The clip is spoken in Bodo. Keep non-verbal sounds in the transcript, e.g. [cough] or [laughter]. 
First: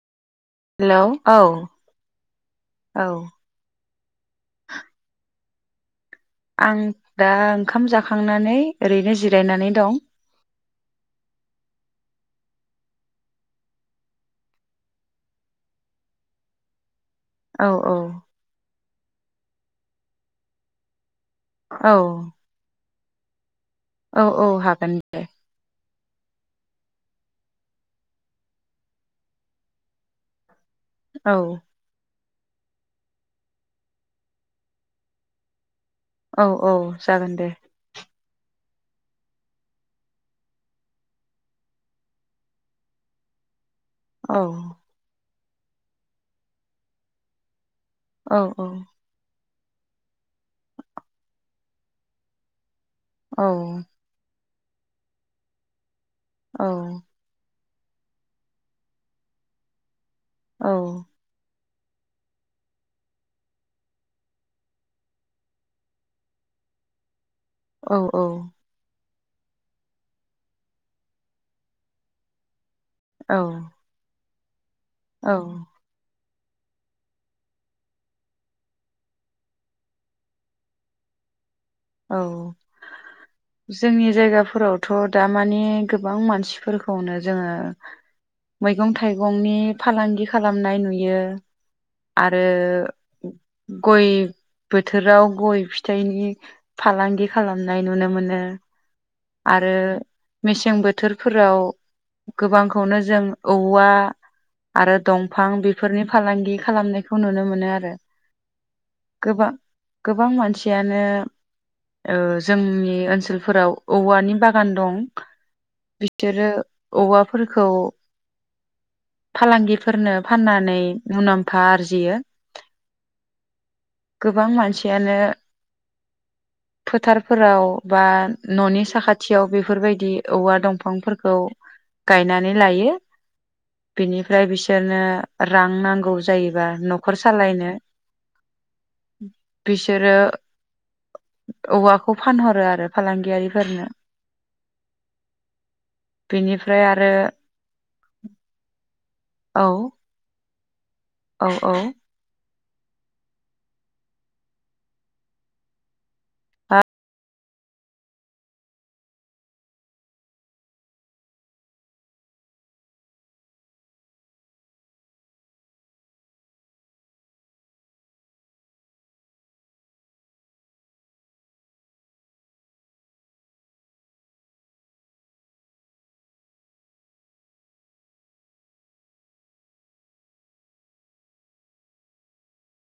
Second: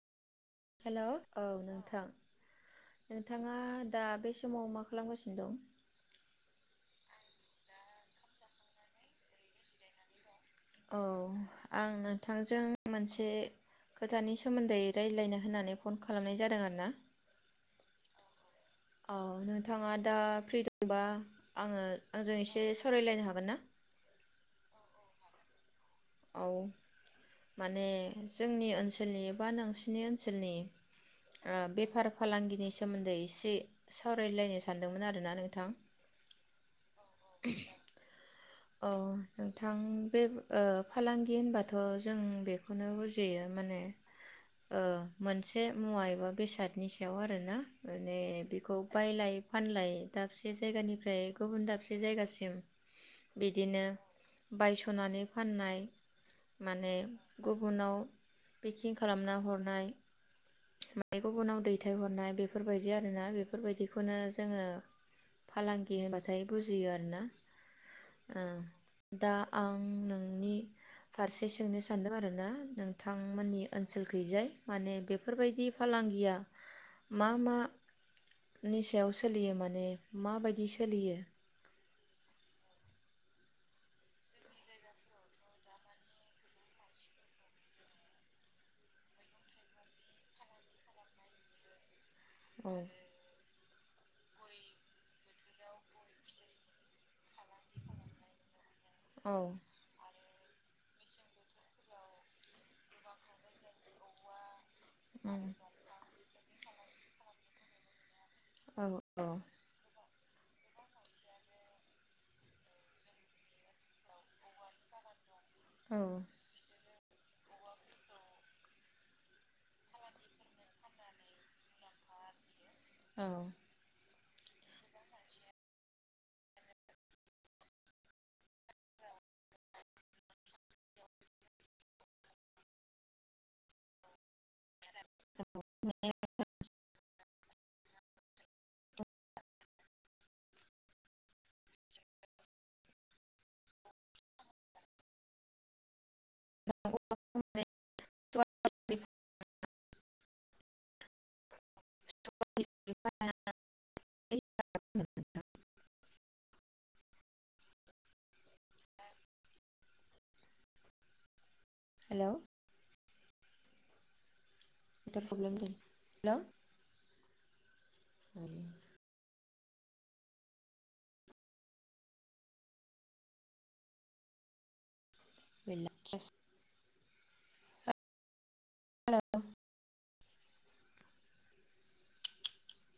हेलौ औ नोंथां औ नोंथाङा दा बे समाव मा खालामगासिनो दं आं दा ओंखाम जाखांनानै ओरैनो जिरायनानै दं औ आं नोंथांजों मोनसे खोथानि सोमोन्दै रायज्लायनो होननानै फन खालामनाय जादों आरो ना औ औ औ नोंथाङा दा फ्रि दंबा आङो औ आंजों एसे सावरायलायनो हागोन ना औ औ हागोन दे औ माने जोंनि ओनसोलनि बा नोंसिनि ओनसोलनि औ ओ बेफार फालांगिनि सोमोन्दै एसे सावरायलायनो सानदोंमोन आरो ना नोंथां औ औ जागोन दे अ नोंथां बे ओ फालांगि होनबाथ' जों बेखौनो बुजियो माने औ ओ मोनसे मुवा एबा बेसादनि सायाव आरो ना माने औ औ बिखौ बायलाय फानलाय दाबसे जायगानिफ्राय गुबुन दाबसे जायगासिम औ बिदिनो बायस'नानै फाननाय औ माने गु बुनाव पेकिं खालामना हरनाय औ माने गुबुनाव दैथाय हरनाय बेफोरबायदि आरो ना बेफोरबायदिखौनो जोङो फालांगि होनबाथाय बुजियो आरो ना औ औ दा आं नोंनि फारसे सोंनो सानदों आरो ना नों थांमोननि ओनसोल गैजाय माने औ बेफोर बायदि फालांगिया मा मा नि सायाव सोलियो माने माबायदि सोलियो औ जोंनि जायगाफोरावथ' दा माने गोबां मानसिफोरखौनो जोङो मैगं थाइगंनि फालांगि खालामनाय नुयो आरो औ गय बोथोराव गय फिथाइनि फालांगि खालामनाय नुनो मोनो औ आरो मेसें बोथोर बोथोरफोराव गोबांखौनो जों औवा आरो उम दंफां बेफोरनि फालांगि खालामनायखौ नुनो मोनो आरो औ औ गोबां गोबां मानसियानो औ जोंनि ओनसोलफोराव औवानि बागान दं औ बिसोरो औवाफोरखौ फालांगिफोरनो फाननानै मुनाम्फा आरजियो औ गोबां मानसियानो फोथारफोराव बा न'नि साखाथियाव बेफोरबायदि औवा दंफांफोरखौ गायनानै लायो बेनिफ्राय बिसोर बिदिनो रां नांगौ जायो बा न'खर सालायनो बिसोरो औवाखौ फानहरो आरो फालांगियारिफोरनो बेनिफ्राय आरो औ औ औ [inaudible] हेल' प्रब्लेम जादों हेल' आरो गैला सेस हेल'